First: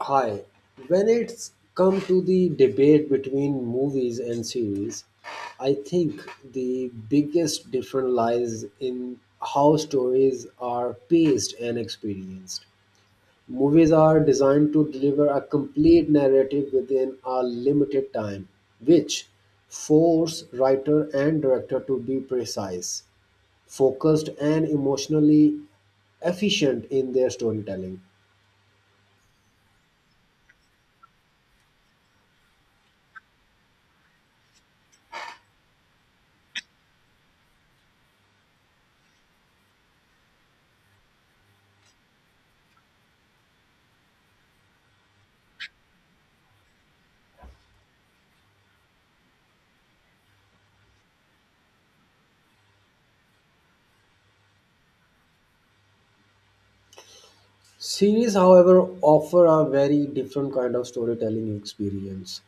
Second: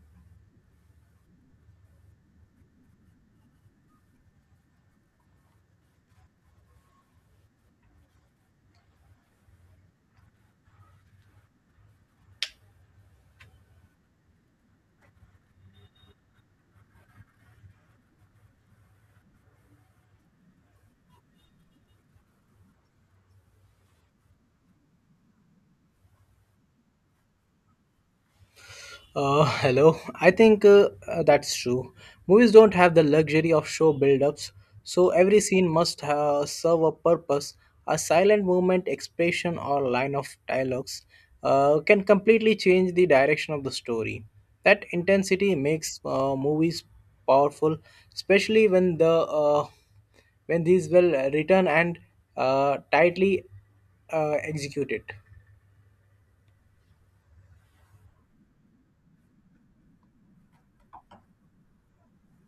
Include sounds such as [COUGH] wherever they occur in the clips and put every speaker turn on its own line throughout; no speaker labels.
Hi. When it's come to the debate between movies and series, I think the biggest difference lies in how stories are paced and experienced. Movies are designed to deliver a complete narrative within a limited time, which force writer and director to be precise, focused, and emotionally efficient in their storytelling.
[LAUGHS] Hello. I think that's true. Movies don't have the luxury of show build-ups, so every scene must serve a purpose. A silent movement, expression, or line of dialogues can completely change the direction of the story. That intensity makes movies powerful, especially when the when these well written and tightly executed.
Series, however, offer a very different kind of storytelling experience.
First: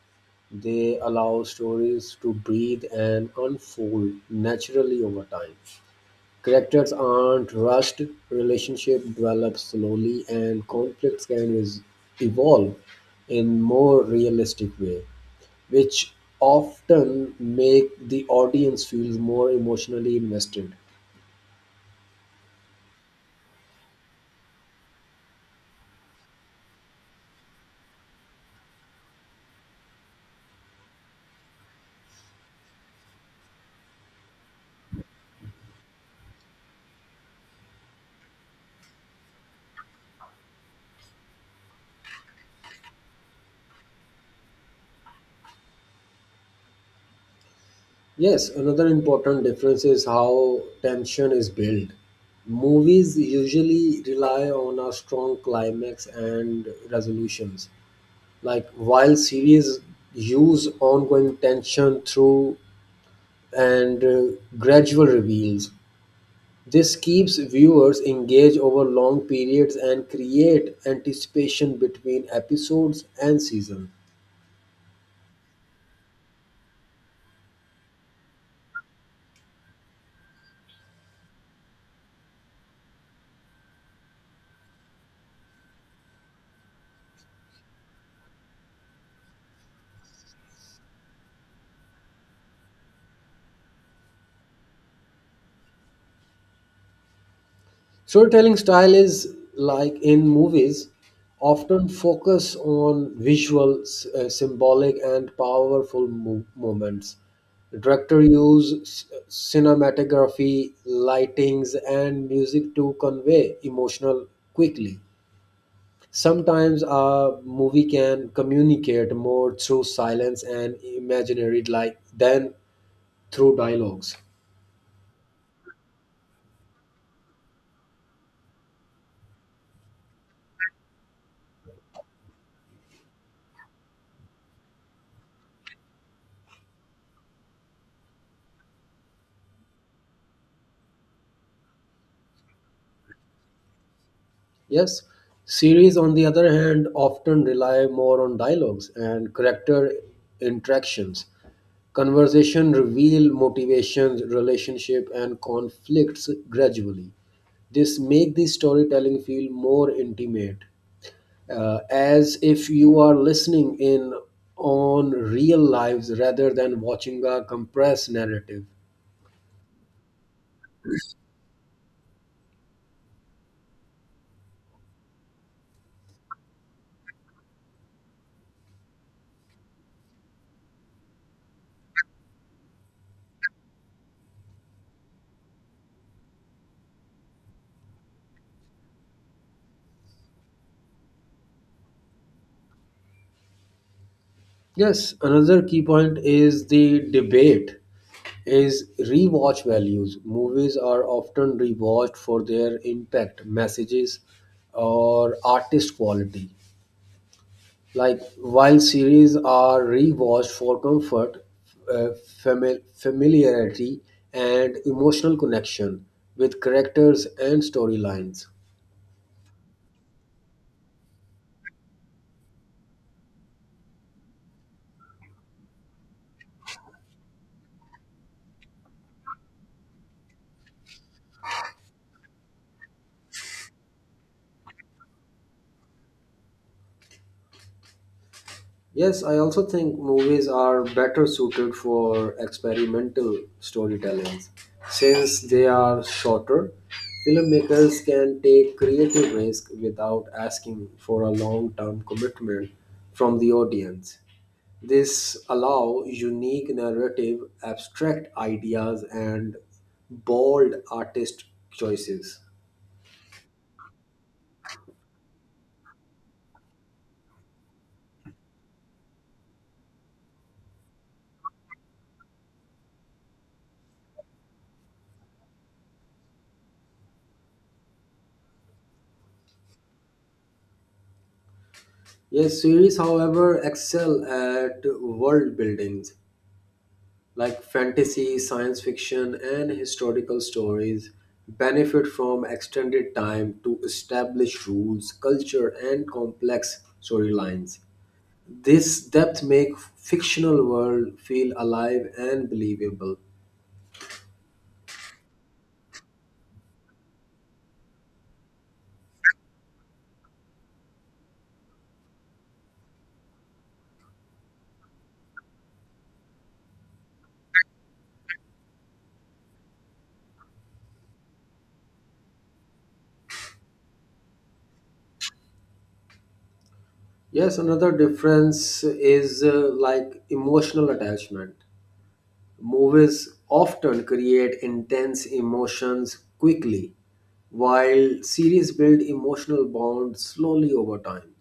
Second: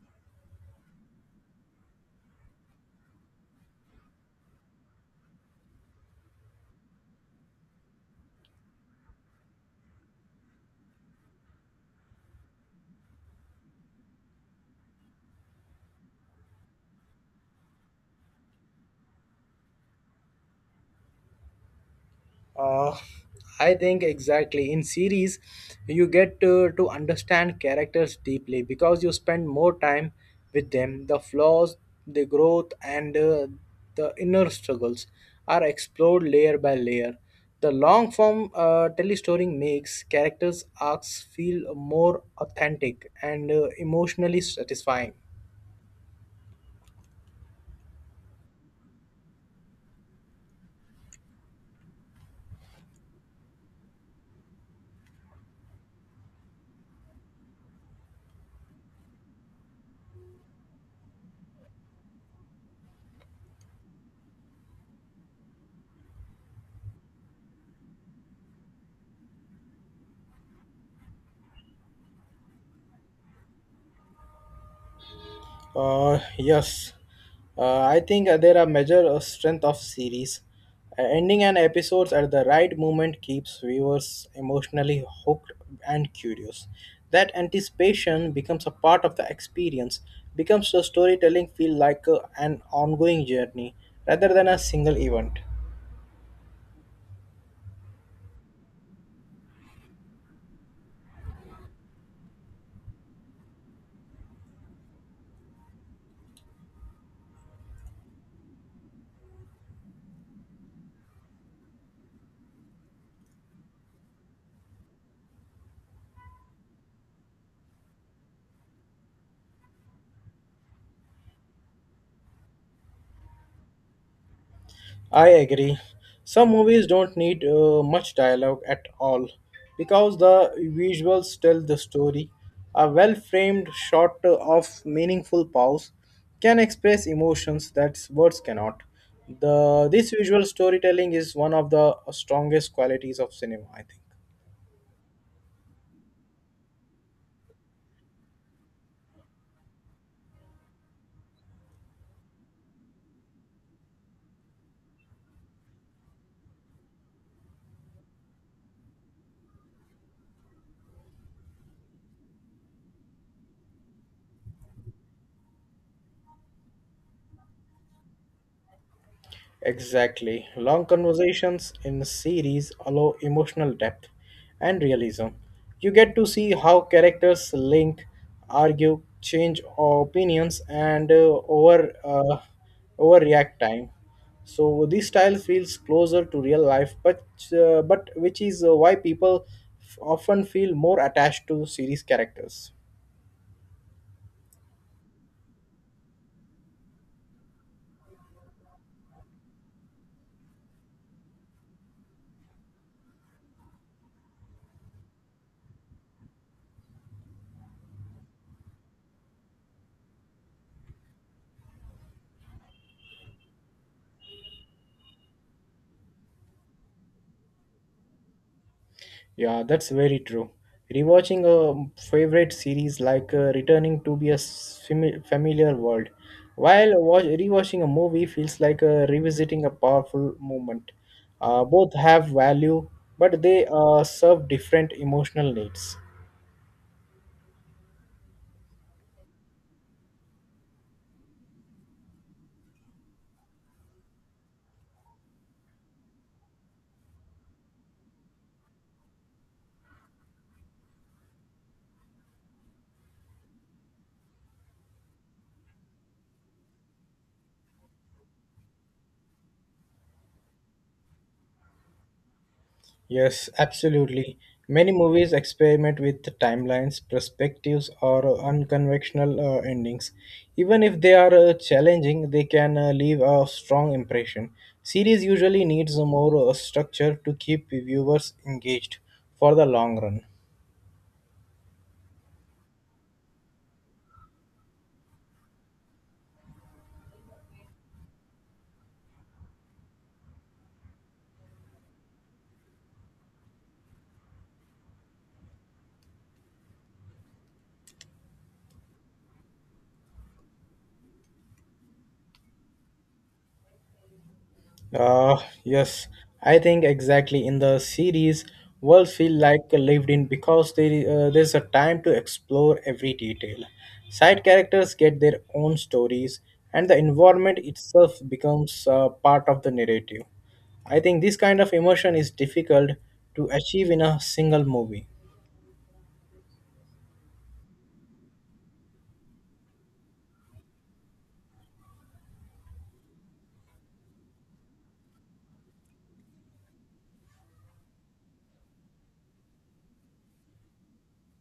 They allow stories to breathe and unfold naturally over time. Characters aren't rushed, relationship develop slowly, and conflicts can evolve in more realistic way, which often make the audience feel more emotionally invested.
Uh, I think exactly. In series, you get to understand characters deeply because you spend more time with them. The flaws, the growth, and the inner struggles are explored layer by layer. The long form telestory makes characters' arcs feel more authentic and emotionally satisfying.
Yes, another important difference is how tension is built. Movies usually rely on a strong climax and resolutions, like while series use ongoing tension through and gradual reveals. This keeps viewers engaged over long periods and create anticipation between episodes and seasons.
Yes, I think there are measure of strength of series. Ending an episode at the right moment keeps viewers emotionally hooked and curious. That anticipation becomes a part of the experience. Becomes the storytelling feel like an ongoing journey rather than a single event.
Storytelling style is like in movies, often focus on visual, symbolic, and powerful moments. The director use cinematography, lightings, and music to convey emotional quickly. Sometimes a movie can communicate more through silence and imaginary like than through dialogues.
I agree. Some movies don't need much dialogue at all because the visuals tell the story. A well framed shot of meaningful pause can express emotions that words cannot. This visual storytelling is one of the strongest qualities of cinema, I think.
Yes, series on the other hand often rely more on dialogues and character interactions. Conversation reveal motivations, relationship and conflicts gradually. This make the storytelling feel more intimate, as if you are listening in on real lives rather than watching a compressed narrative.
Exactly. Long conversations in series allow emotional depth and realism. You get to see how characters link, argue, change opinions, and overreact time. So this style feels closer to real life, but which is why people often feel more attached to series characters.
Yes, another key point is the debate is rewatch values. Movies are often rewatched for their impact, messages, or artist quality. Like while series are rewatched for comfort, uh, familiarity, and emotional connection with characters and storylines.
Yeah, that's very true. Rewatching a favorite series like returning to be a familiar world, while rewatching a movie feels like revisiting a powerful moment. Both have value, but they serve different emotional needs.
Yes, I also think movies are better suited for experimental storytelling. Since they are shorter, filmmakers can take creative risk without asking for a long-term commitment from the audience. This allow unique narrative, abstract ideas, and bold artist choices.
Yes, absolutely. Many movies experiment with the timelines, perspectives, or unconventional endings. Even if they are challenging, they can leave a strong impression. Series usually needs more structure to keep viewers engaged for the long run.
Yes, series, however, excel at world building like fantasy, science fiction, and historical stories benefit from extended time to establish rules, culture, and complex storylines. This depth makes fictional world feel alive and believable.
Uh, yes, I think exactly in the series, worlds feel like lived in because there's a time to explore every detail. Side characters get their own stories, and the environment itself becomes part of the narrative. I think this kind of emotion is difficult to achieve in a single movie.
Yes, another difference is, like emotional attachment. Movies often create intense emotions quickly, while series build emotional bonds slowly over time.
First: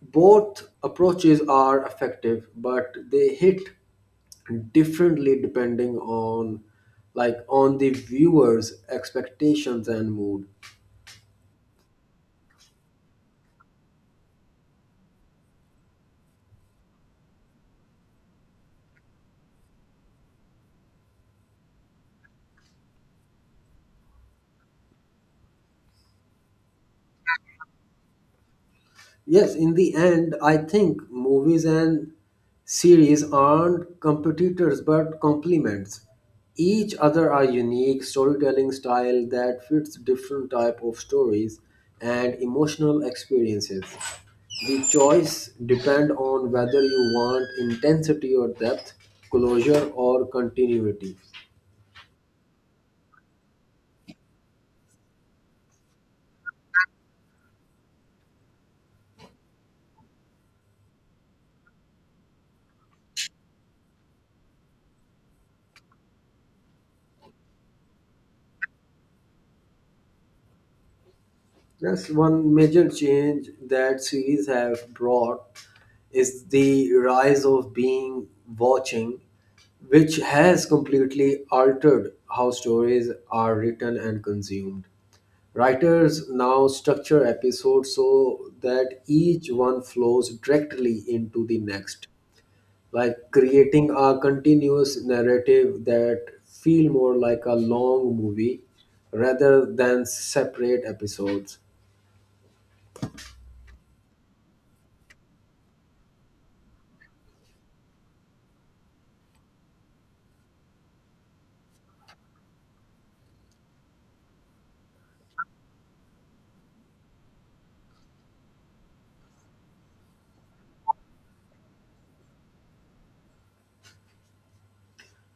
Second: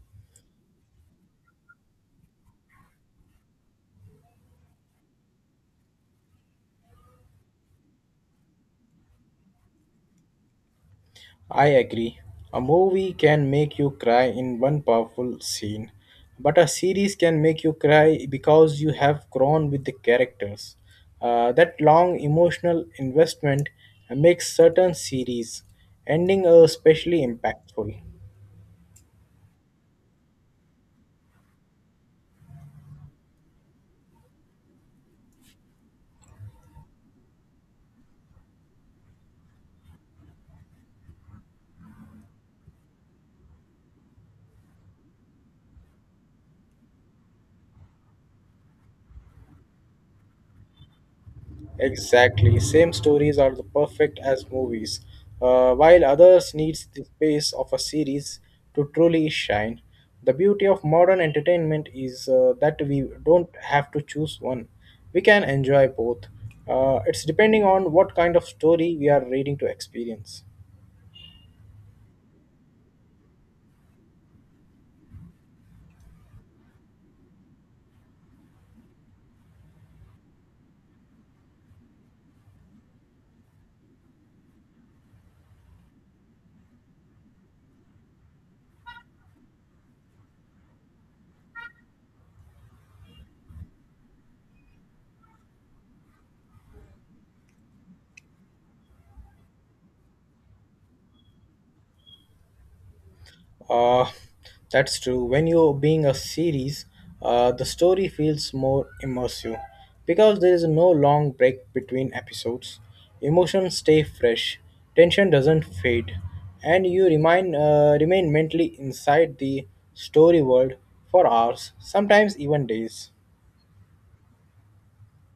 Both approaches are effective, but they hit differently depending on like on the viewer's expectations and mood.
I agree. A movie can make you cry in one powerful scene, but a series can make you cry because you have grown with the characters. That long emotional investment makes certain series ending especially impactful.
Yes, in the end, I think movies and series aren't competitors but complements. Each other are unique storytelling style that fits different type of stories and emotional experiences. The choice depend on whether you want intensity or depth, closure or continuity.
Exactly. Same stories are the perfect as movies, while others needs the space of a series to truly shine. The beauty of modern entertainment is that we don't have to choose one. We can enjoy both. It's depending on what kind of story we are reading to experience.
That's one major change that series have brought is the rise of being watching, which has completely altered how stories are written and consumed. Writers now structure episodes so that each one flows directly into the next, like creating a continuous narrative that feel more like a long movie rather than separate episodes.
Uh, that's true. When you're being a series, the story feels more immersive because there is no long break between episodes. Emotions stay fresh, tension doesn't fade, and you remain mentally inside the story world for hours, sometimes even days.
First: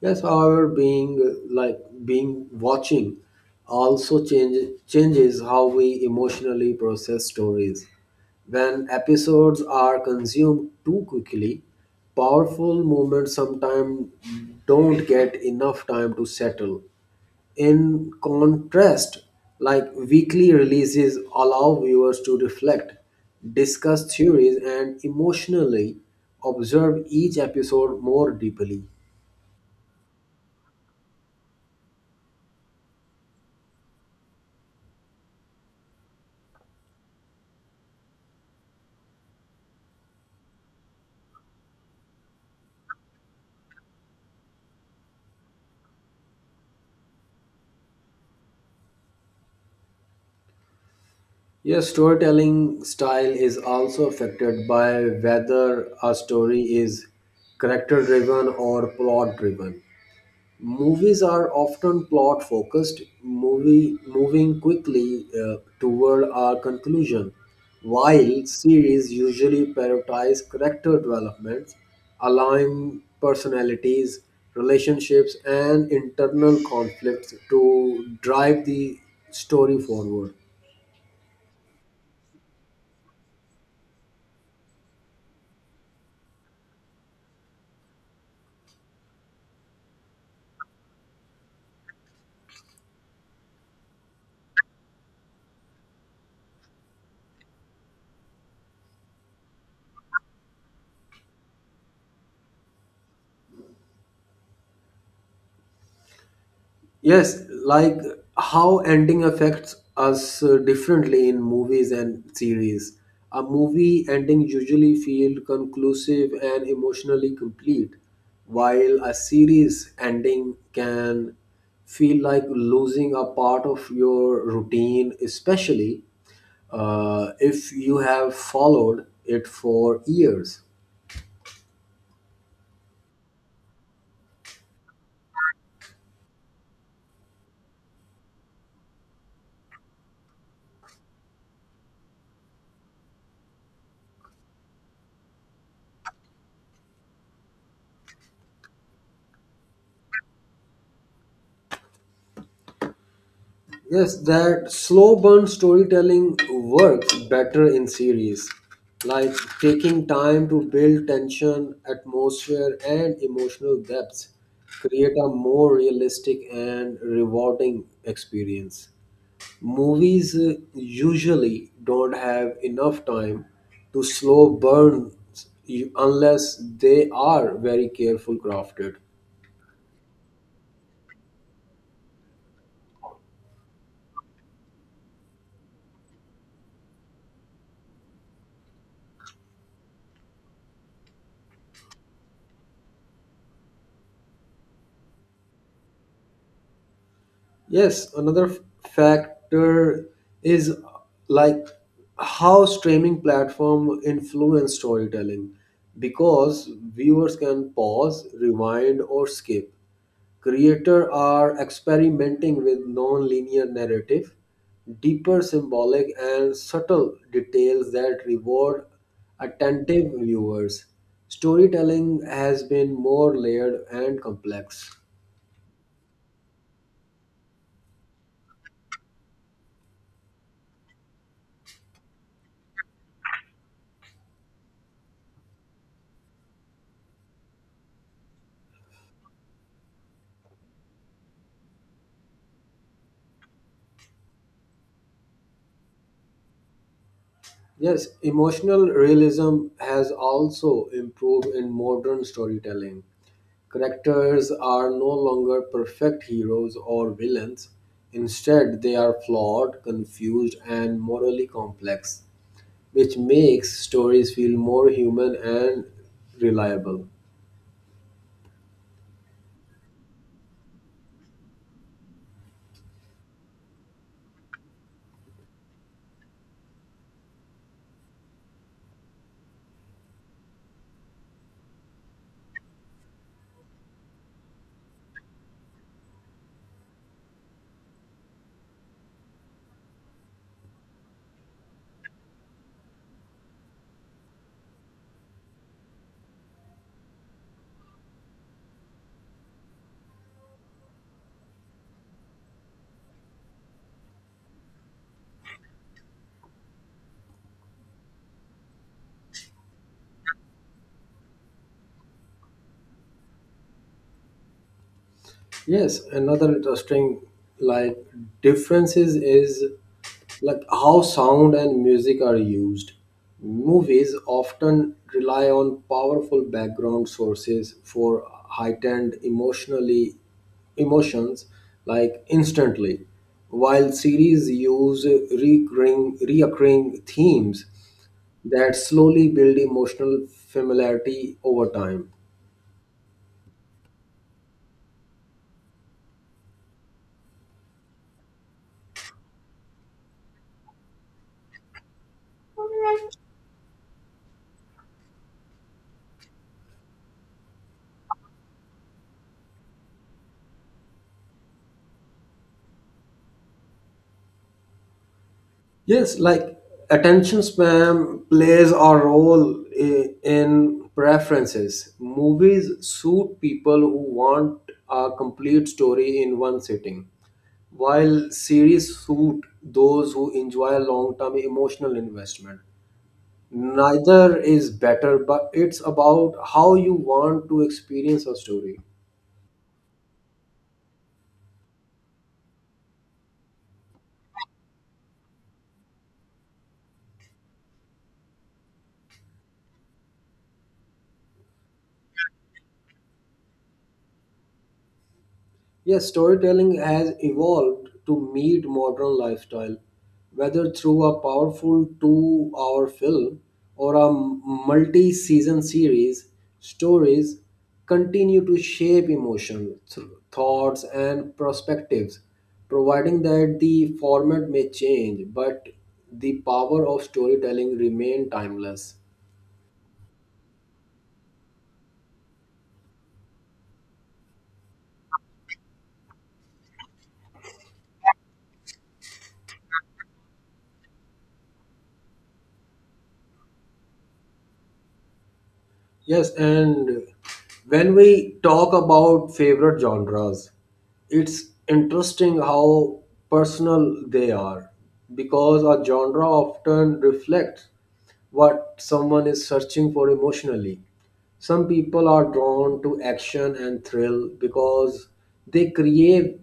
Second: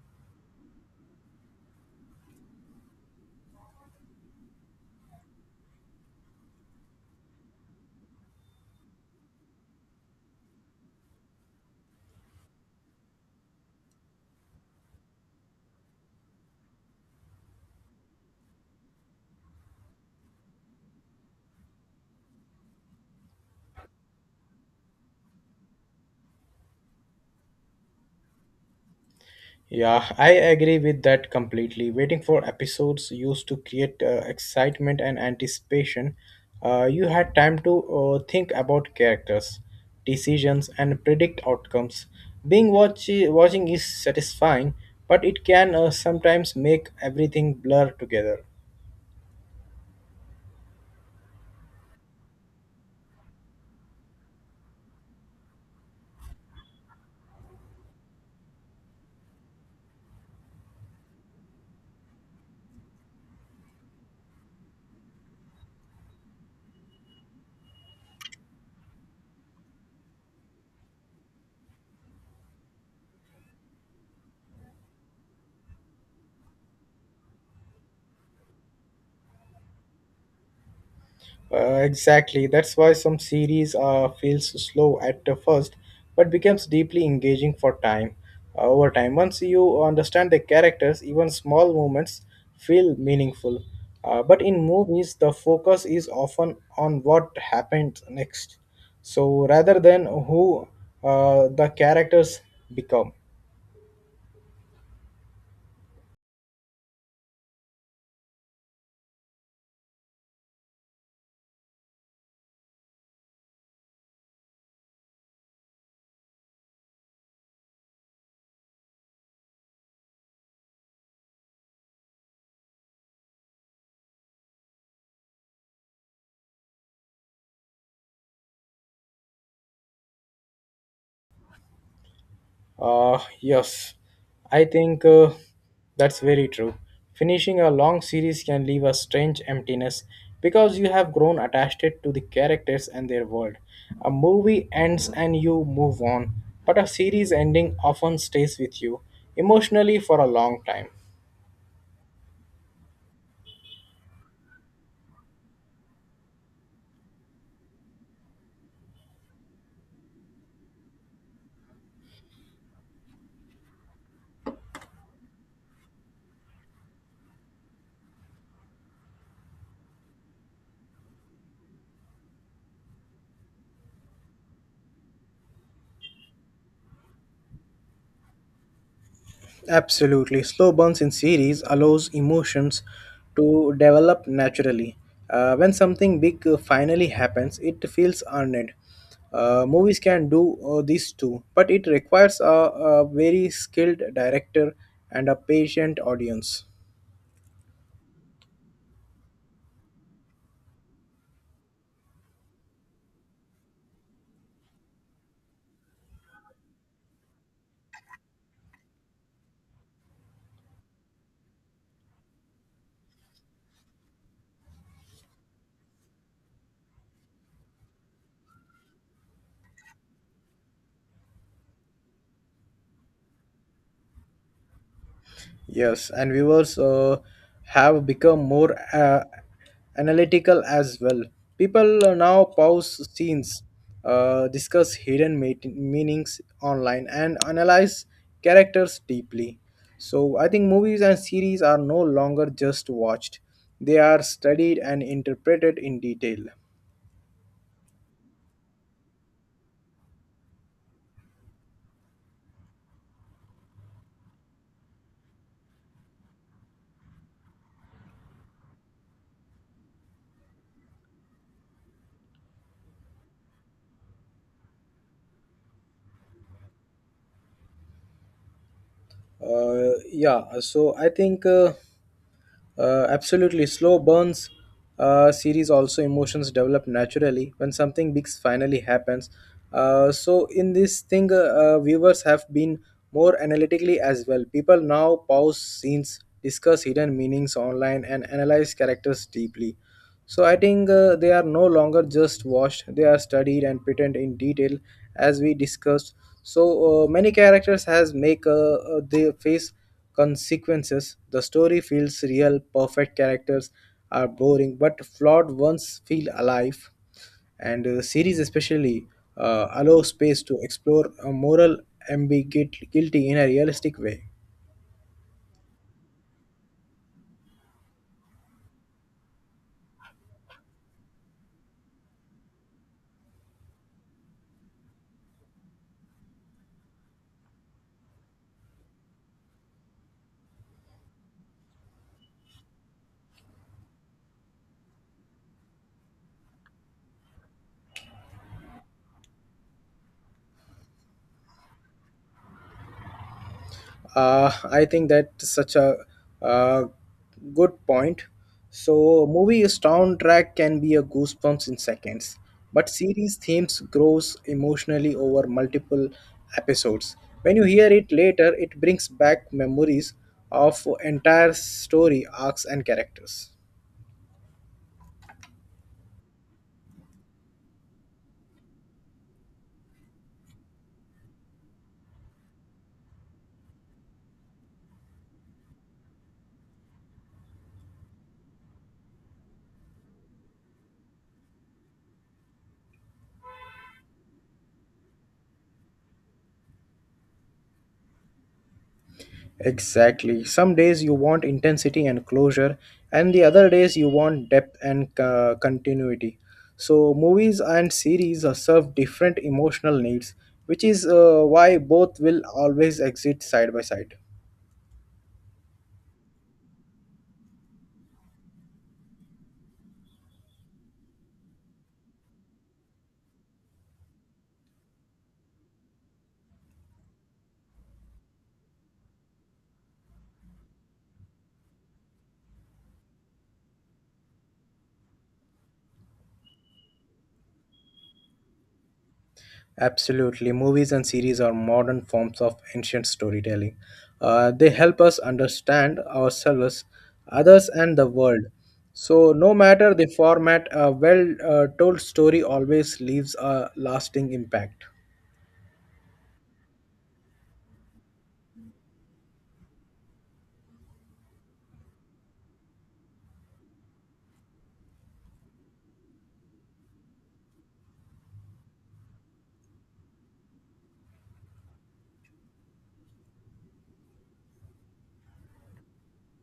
Yes, however, being like being watching also changes how we emotionally process stories. When episodes are consumed too quickly, powerful moments sometimes don't get enough time to settle. In contrast, like weekly releases allow viewers to reflect, discuss theories, and emotionally observe each episode more deeply.
Yeah, I agree with that completely. Waiting for episodes used to create excitement and anticipation. You had time to think about characters, decisions, and predict outcomes. Watching is satisfying, but it can sometimes make everything blur together.
Yes, storytelling style is also affected by whether a story is character driven or plot driven. Movies are often plot focused, movie moving quickly, toward a conclusion, while series usually prioritize character development, allowing personalities, relationships, and internal conflicts to drive the story forward.
Exactly. That's why some series feels slow at the first, but becomes deeply engaging for time. Over time, once you understand the characters, even small moments feel meaningful. But in movies, the focus is often on what happened next, so rather than who the characters become.
Yes, like how ending affects us, differently in movies and series. A movie ending usually feel conclusive and emotionally complete, while a series ending can feel like losing a part of your routine, especially if you have followed it for years.
Yes, I think that's very true. Finishing a long series can leave a strange emptiness because you have grown attached to the characters and their world. A movie ends and you move on, but a series ending often stays with you emotionally for a long time.
Yes, that slow burn storytelling works better in series, like taking time to build tension, atmosphere, and emotional depth, create a more realistic and rewarding experience. Movies usually don't have enough time to slow burn unless they are very careful crafted.
Absolutely. Slow burns in series allows emotions to develop naturally. When something big finally happens, it feels earned. Movies can do this too, but it requires a very skilled director and a patient audience.
Yes, another factor is like how streaming platform influence storytelling because viewers can pause, rewind, or skip. Creators are experimenting with non-linear narrative, deeper symbolic and subtle details that reward attentive viewers. Storytelling has been more layered and complex.
Yes, and viewers have become more analytical as well. People now pause scenes, discuss hidden meanings online, and analyze characters deeply. So, I think movies and series are no longer just watched, they are studied and interpreted in detail.
Yes, emotional realism has also improved in modern storytelling. Characters are no longer perfect heroes or villains. Instead, they are flawed, confused, and morally complex, which makes stories feel more human and reliable.
Yeah, so I think. Absolutely, slow burns series also emotions develop naturally when something big finally happens. So in this thing, viewers have been more analytically as well. People now pause scenes, discuss hidden meanings online, and analyze characters deeply. So I think they are no longer just watched; they are studied and pretend in detail, as we discussed. So many characters has make they face consequences. The story feels real. Perfect characters are boring, but flawed ones feel alive. And series especially allow space to explore a moral ambiguity in a realistic way.
Yes, another interesting like differences is like how sound and music are used. Movies often rely on powerful background sources for heightened emotionally emotions like instantly, while series use recurring reoccurring themes that slowly build emotional familiarity over time.
I think that's such a uh, good point. So, movie soundtrack can be a goosebumps in seconds, but series themes grows emotionally over multiple episodes. When you hear it later, it brings back memories of entire story arcs and characters.
Yes, like attention span plays a role in preferences. Movies suit people who want a complete story in one sitting, while series suit those who enjoy long term emotional investment. Neither is better, but it's about how you want to experience a story.
Exactly. Some days you want intensity and closure, and the other days you want depth and continuity. So, movies and series are serve different emotional needs, which is why both will always exist side by side.
Yes, storytelling has evolved to meet modern lifestyle, whether through a powerful 2-hour film or a multi season series, stories continue to shape emotion, thoughts, and perspectives, providing that the format may change, but the power of storytelling remain timeless.
Absolutely. Movies and series are modern forms of ancient storytelling. They help us understand ourselves, others, and the world. So, no matter the format, a well told story always leaves a lasting impact.
Yes, and when we talk about favorite genres, it's interesting how personal they are because a genre often reflects what someone is searching for emotionally. Some people are drawn to action and thrill because they crave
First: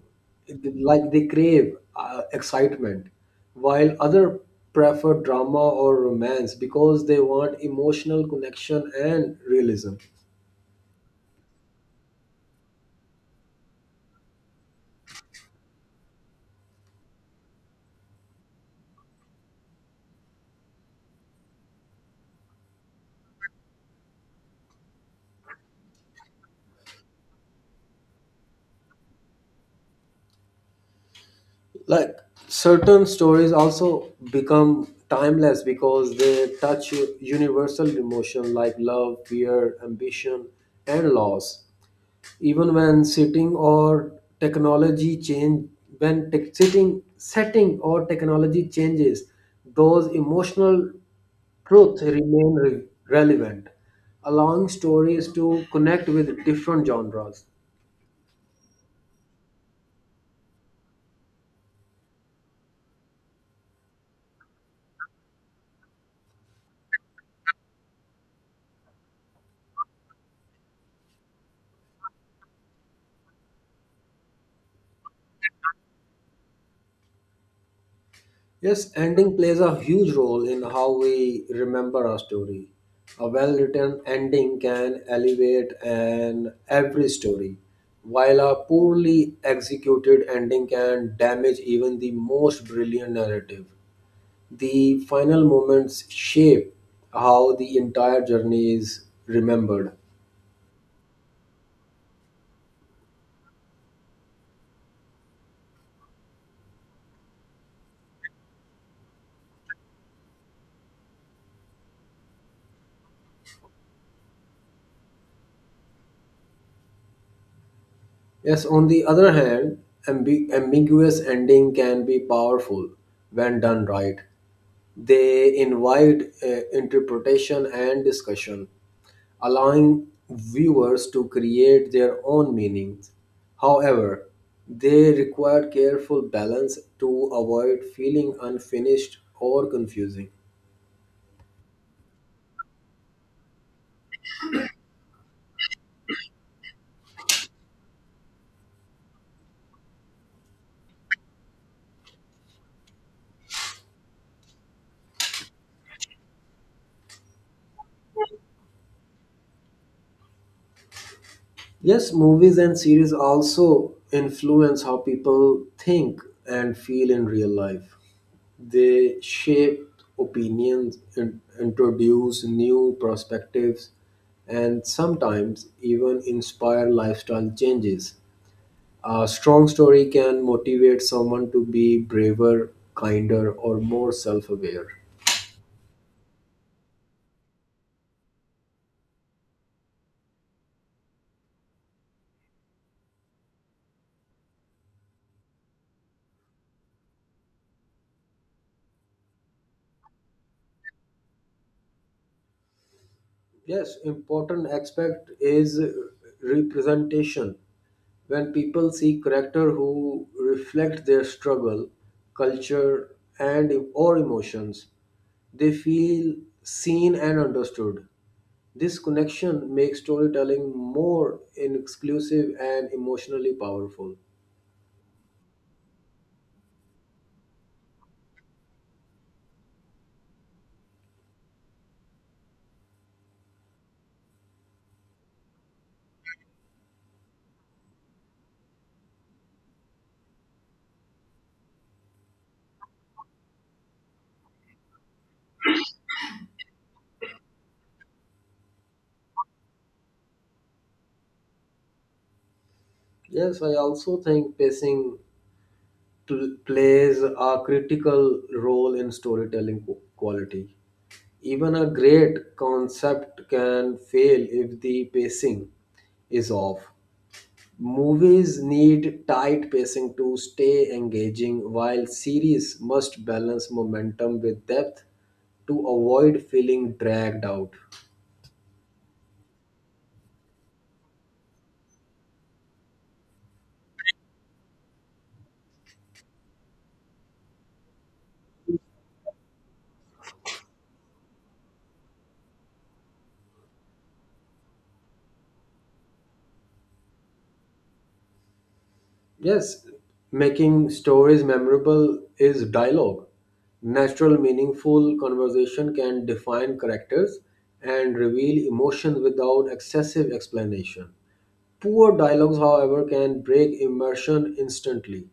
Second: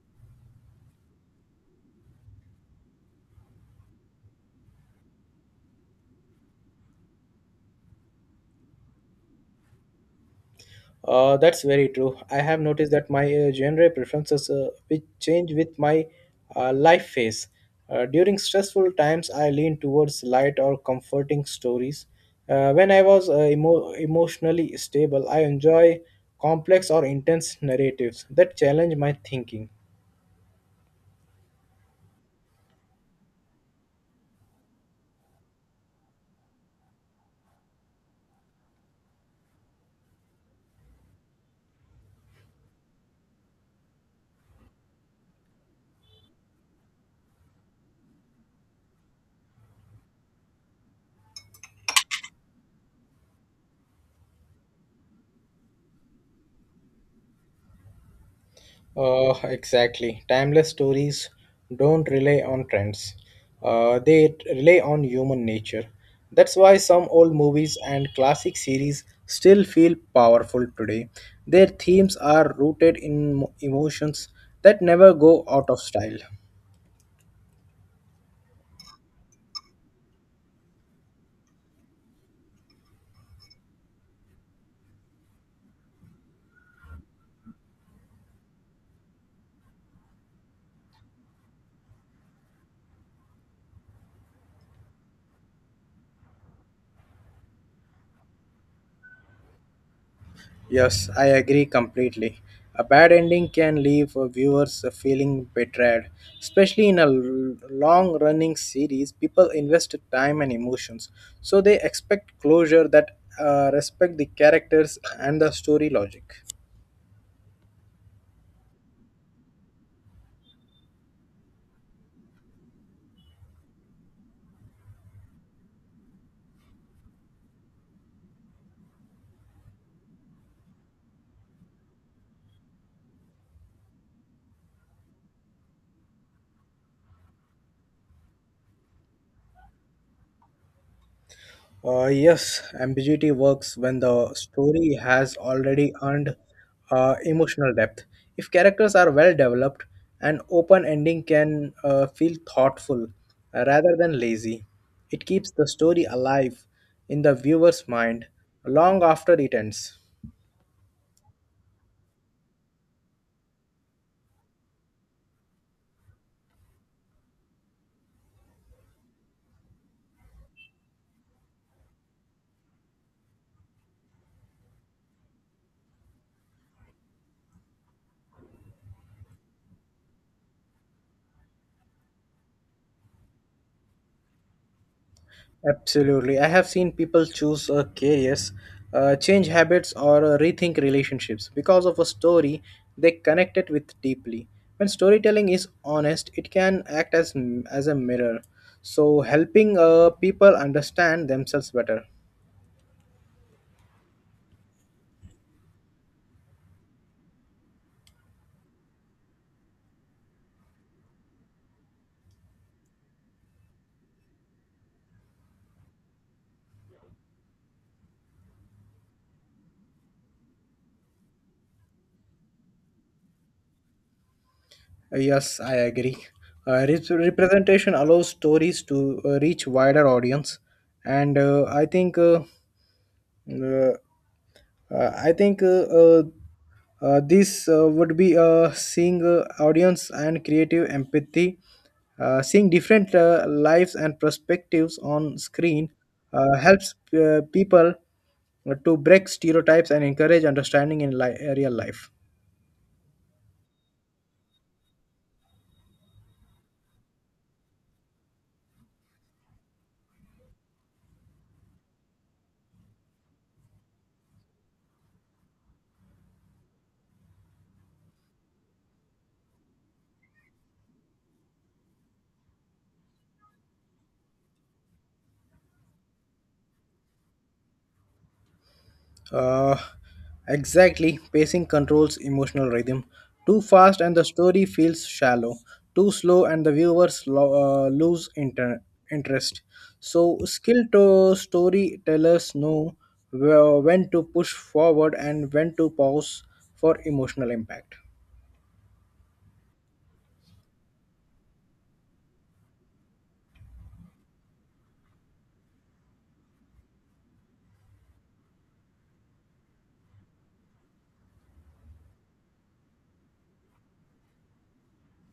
like they crave, excitement, while other prefer drama or romance because they want emotional connection and realism.
That's very true. I have noticed that my genre preferences which change with my life phase. During stressful times, I lean towards light or comforting stories. When I was emotionally stable, I enjoy complex or intense narratives that challenge my thinking.
Like certain stories also become timeless because they touch universal emotion like love, fear, ambition, and loss, even when sitting or technology change. When tech sitting setting or technology changes, those emotional truths remain relevant, allowing stories to connect with different genres.
Exactly. Timeless stories don't rely on trends. They rely on human nature. That's why some old movies and classic series still feel powerful today. Their themes are rooted in emotions that never go out of style.
Yes, ending plays a huge role in how we remember a story. A well written ending can elevate an every story, while a poorly executed ending can damage even the most brilliant narrative. The final moments shape how the entire journey is remembered.
Yes, I agree completely. A bad ending can leave viewers feeling betrayed. Especially in a long running series, people invest time and emotions. So they expect closure that respect the characters and the story logic.
Yes, on the other hand, ambiguous ending can be powerful when done right. They invite, interpretation and discussion, allowing viewers to create their own meanings. However, they require careful balance to avoid feeling unfinished or confusing.
Yes, ambiguity works when the story has already earned emotional depth. If characters are well developed, an open ending can feel thoughtful rather than lazy. It keeps the story alive in the viewer's mind long after it ends.
Yes, movies and series also influence how people think and feel in real life. They shape opinions, introduce new perspectives, and sometimes even inspire lifestyle changes. A strong story can motivate someone to be braver, kinder, or more self aware.
Absolutely. I have seen people choose careers, change habits, or rethink relationships because of a story they connected with deeply. When storytelling is honest, it can act as a mirror, so helping people understand themselves better.
Yes, important aspect is representation. When people see character who reflect their struggle, culture, and or emotions, they feel seen and understood. This connection makes storytelling more inclusive and emotionally powerful.
Yes, I agree. Representation allows stories to reach wider audience, and uh, I think uh, this would be seeing audience and creative empathy, seeing different lives and perspectives on screen helps people to break stereotypes and encourage understanding in real life.
Yes, I also think pacing plays a critical role in storytelling quality. Even a great concept can fail if the pacing is off. Movies need tight pacing to stay engaging, while series must balance momentum with depth to avoid feeling dragged out.
Uh, exactly. Pacing controls emotional rhythm. Too fast and the story feels shallow. Too slow and the viewers interest. So, skilled storytellers know when to push forward and when to pause for emotional impact.
Yes, making stories memorable is dialogue. Natural, meaningful conversation can define characters and reveal emotion without excessive explanation. Poor dialogues, however, can break immersion instantly.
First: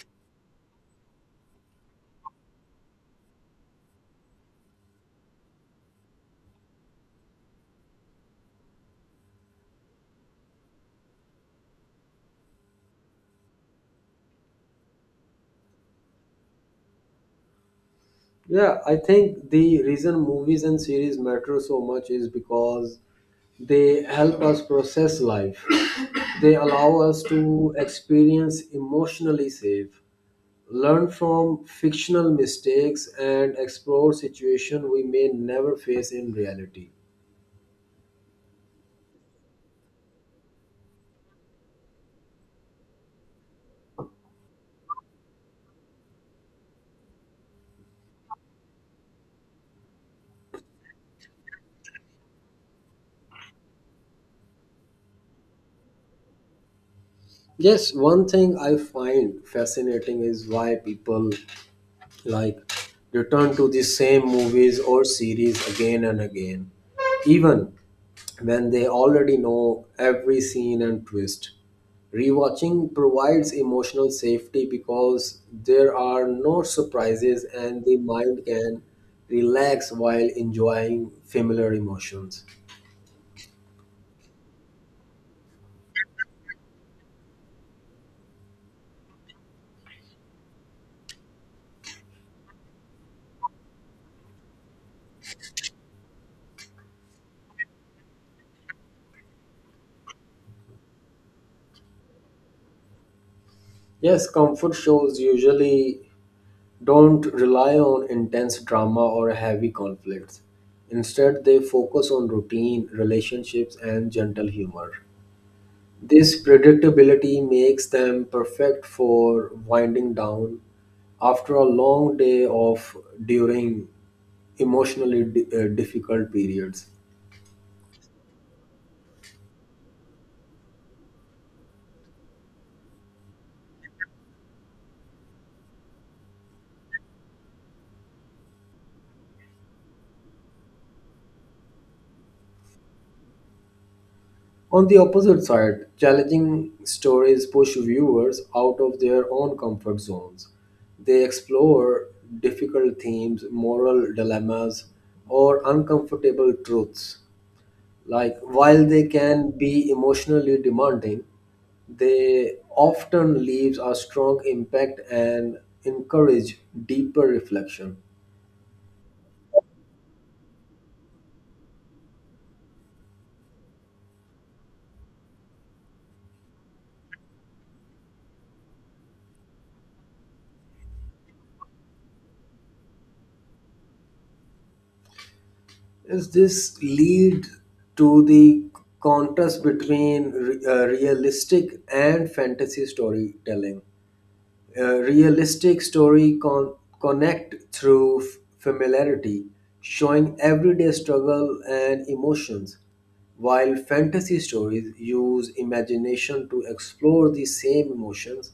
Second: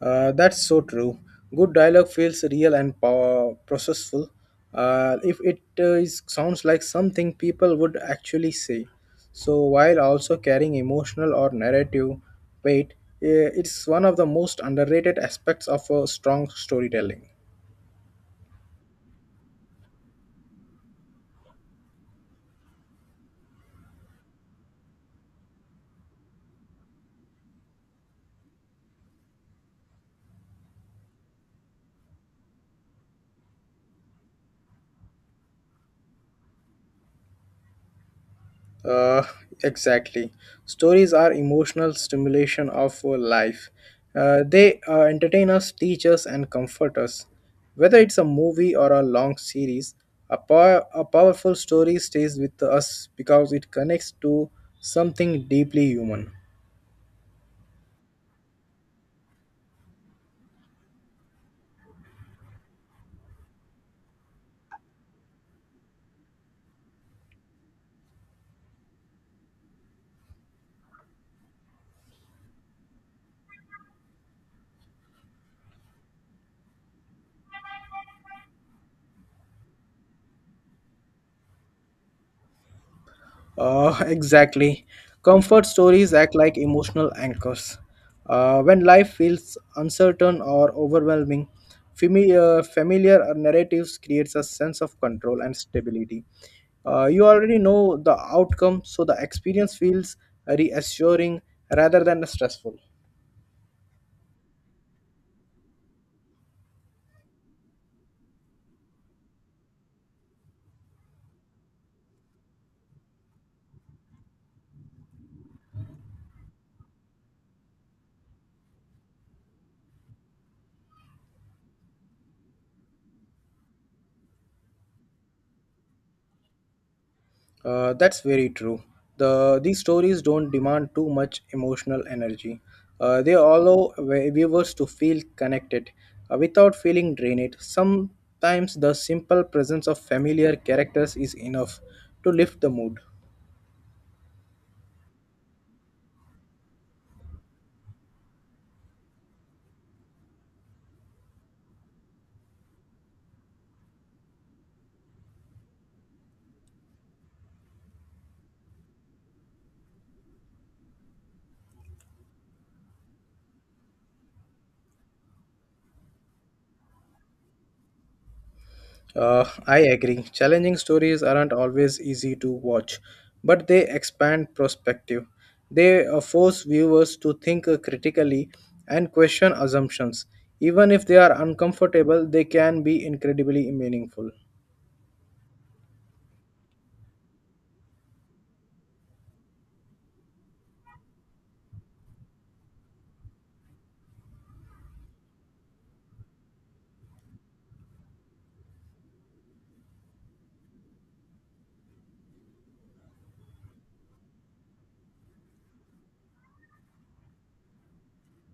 That's so true. Good dialogue feels real and power processful. If it is, sounds like something people would actually say, so while also carrying emotional or narrative weight, it's one of the most underrated aspects of a strong storytelling.
Yeah, I think the reason movies and series matter so much is because they help us process life. They allow us to experience emotionally safe, learn from fictional mistakes, and explore situations we may never face in reality.
Uh, exactly. Stories are emotional stimulation of life. They entertain us, teach us, and comfort us. Whether it's a movie or a long series, a powerful story stays with us because it connects to something deeply human.
Yes, one thing I find fascinating is why people like return to the same movies or series again and again, even when they already know every scene and twist. Rewatching provides emotional safety because there are no surprises and the mind can relax while enjoying familiar emotions.
[LAUGHS] Exactly. Comfort stories act like emotional anchors. When life feels uncertain or overwhelming, familiar narratives creates a sense of control and stability. You already know the outcome, so the experience feels reassuring rather than stressful.
Yes, comfort shows usually don't rely on intense drama or heavy conflicts. Instead, they focus on routine, relationships, and gentle humor. This predictability makes them perfect for winding down after a long day of during emotionally difficult periods.
That's very true. These stories don't demand too much emotional energy. They allow viewers to feel connected without feeling drained. Sometimes the simple presence of familiar characters is enough to lift the mood.
On the opposite side, challenging stories push viewers out of their own comfort zones. They explore difficult themes, moral dilemmas, or uncomfortable truths. Like, while they can be emotionally demanding, they often leaves a strong impact and encourage deeper reflection.
I agree. Challenging stories aren't always easy to watch, but they expand perspective. They force viewers to think critically and question assumptions. Even if they are uncomfortable, they can be incredibly meaningful.
Does this lead to the contrast between realistic and fantasy storytelling? A realistic story connect through familiarity, showing everyday struggle and emotions, while fantasy stories use imagination to explore the same emotions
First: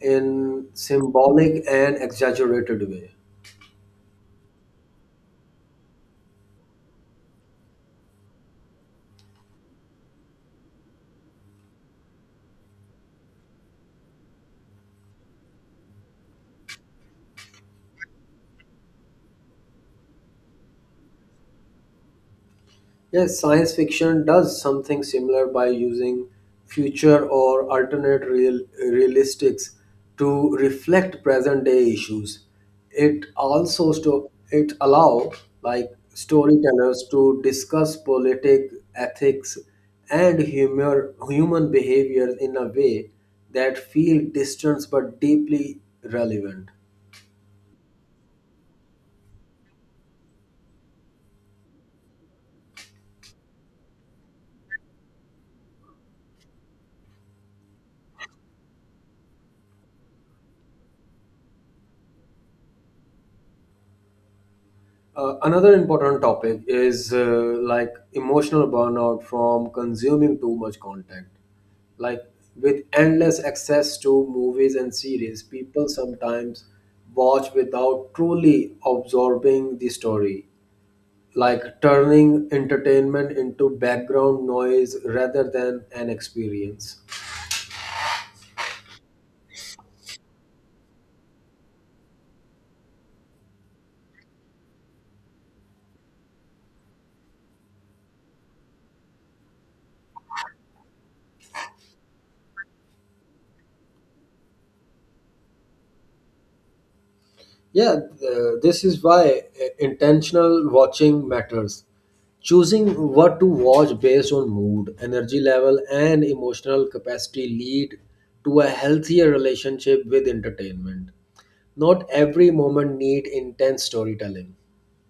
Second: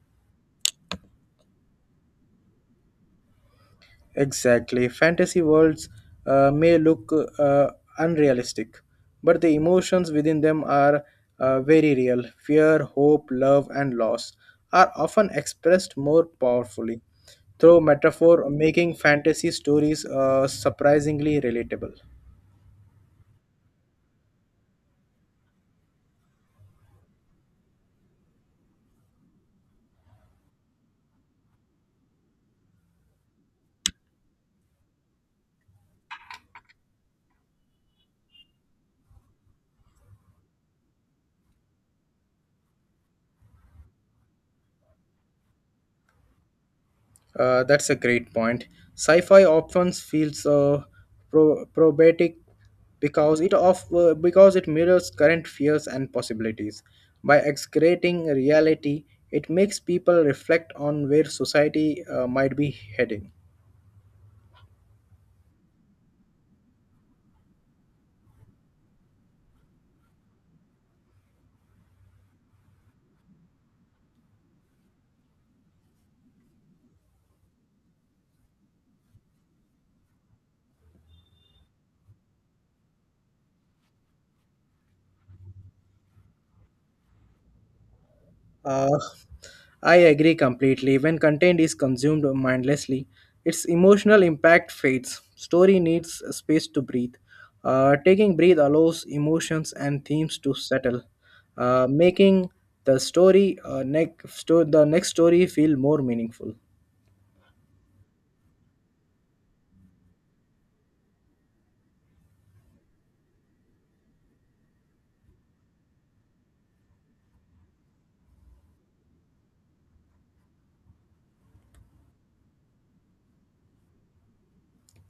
in symbolic and exaggerated way.
Exactly. Fantasy worlds may look uh, unrealistic, but the emotions within them are very real. Fear, hope, love, and loss are often expressed more powerfully through metaphor, making fantasy stories surprisingly relatable.
Yes, science fiction does something similar by using future or alternate realistics to reflect present day issues. It allow like storytellers to discuss politics, ethics, and human behavior in a way that feel distant but deeply relevant.
That's a great point. Sci-fi often feels probatic because it mirrors current fears and possibilities. By excreting reality, it makes people reflect on where society might be heading.
Another important topic is, like emotional burnout from consuming too much content. Like with endless access to movies and series, people sometimes watch without truly absorbing the story, like turning entertainment into background noise rather than an experience.
Uh, I agree completely. When content is consumed mindlessly, its emotional impact fades. Story needs space to breathe. Taking breath allows emotions and themes to settle, making the story the next story feel more meaningful.
Yeah, this is why intentional watching matters. Choosing what to watch based on mood, energy level, and emotional capacity lead to a healthier relationship with entertainment. Not every moment need intense storytelling.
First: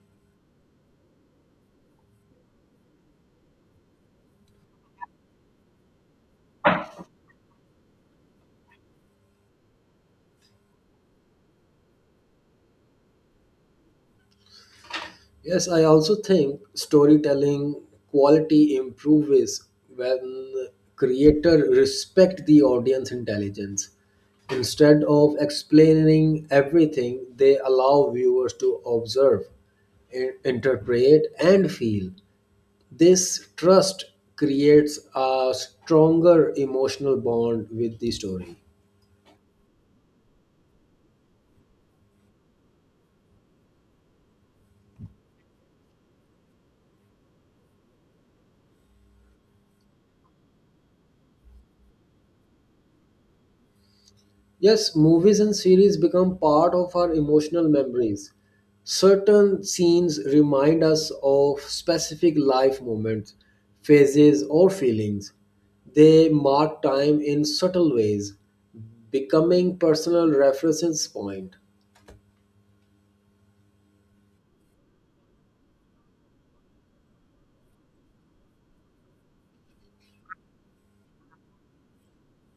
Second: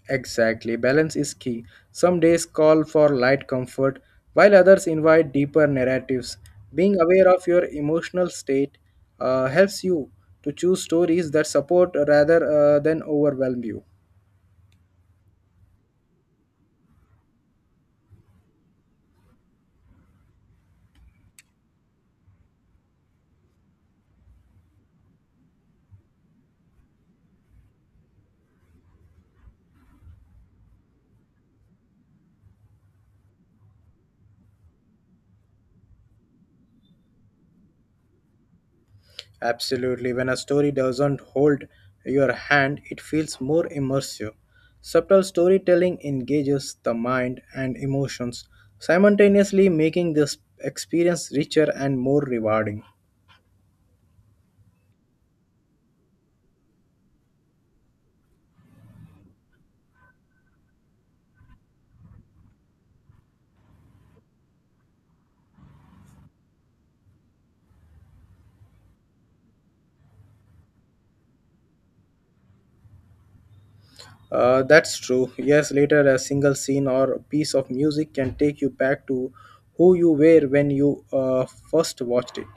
Exactly, balance is key. Some days call for light comfort, while others invite deeper narratives. Being aware of your emotional state helps you to choose stories that support rather than overwhelm you.
Yes, I also think storytelling quality improves when creator respect the audience intelligence. Instead of explaining everything, they allow viewers to observe, interpret, and feel. This trust creates a stronger emotional bond with the story.
Absolutely, when a story doesn't hold your hand, it feels more immersive. Subtle storytelling engages the mind and emotions, simultaneously making this experience richer and more rewarding.
Yes, movies and series become part of our emotional memories. Certain scenes remind us of specific life moments, phases, or feelings. They mark time in subtle ways, becoming personal references point.
That's true. Yes, later a single scene or a piece of music can take you back to who you were when you first watched it.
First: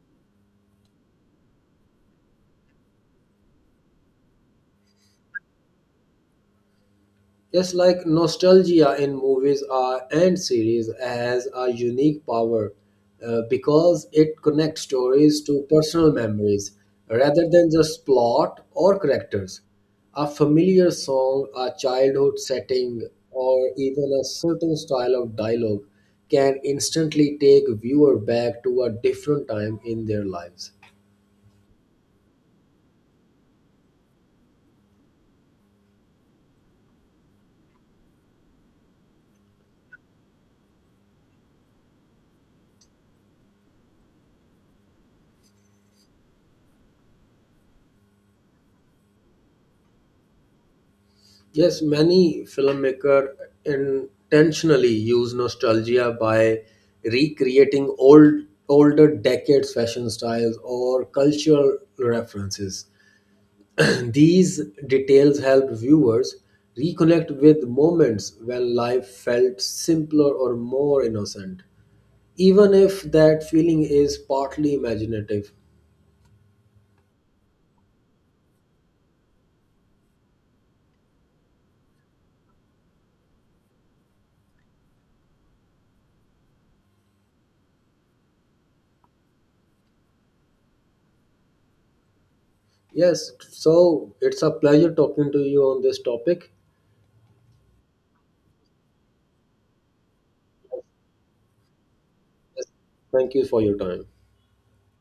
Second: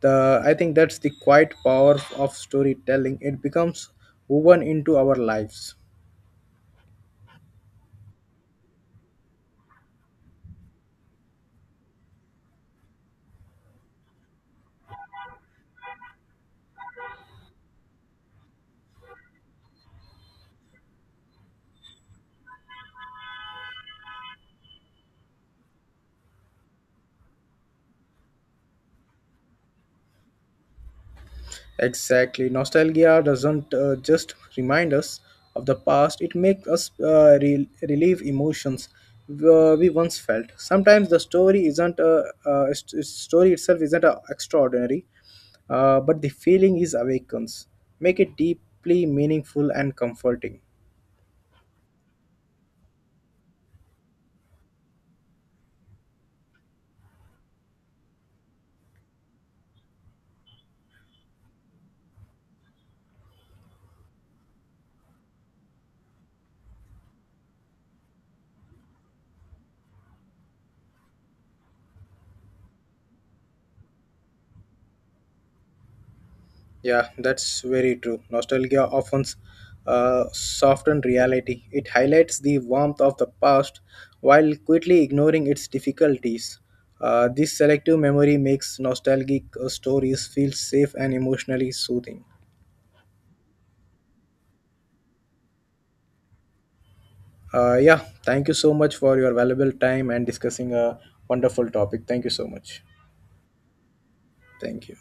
The I think that's the quiet power of storytelling. It becomes woven into our lives.
Just like nostalgia in movies are, and series has a unique power, because it connects stories to personal memories rather than just plot or characters. A familiar song, a childhood setting, or even a certain style of dialogue can instantly take viewer back to a different time in their lives.
Exactly. Nostalgia doesn't just remind us of the past, it makes us relieve emotions we once felt. Sometimes the story isn't, its story itself isn't extraordinary, but the feeling is awakens, make it deeply meaningful and comforting.
Yes, many filmmakers intentionally use nostalgia by recreating older decades fashion styles or cultural references. [CLEARS THROAT] These details help viewers reconnect with moments when life felt simpler or more innocent, even if that feeling is partly imaginative.
Yeah, that's very true. Nostalgia often softens reality. It highlights the warmth of the past while quickly ignoring its difficulties. This selective memory makes nostalgic stories feel safe and emotionally soothing.
Yes, so it's a pleasure talking to you on this topic.
Uh, yeah, Thank you so much for your valuable time and discussing a wonderful topic. Thank you so
Yes,
much.
thank you for your time.
Thank you.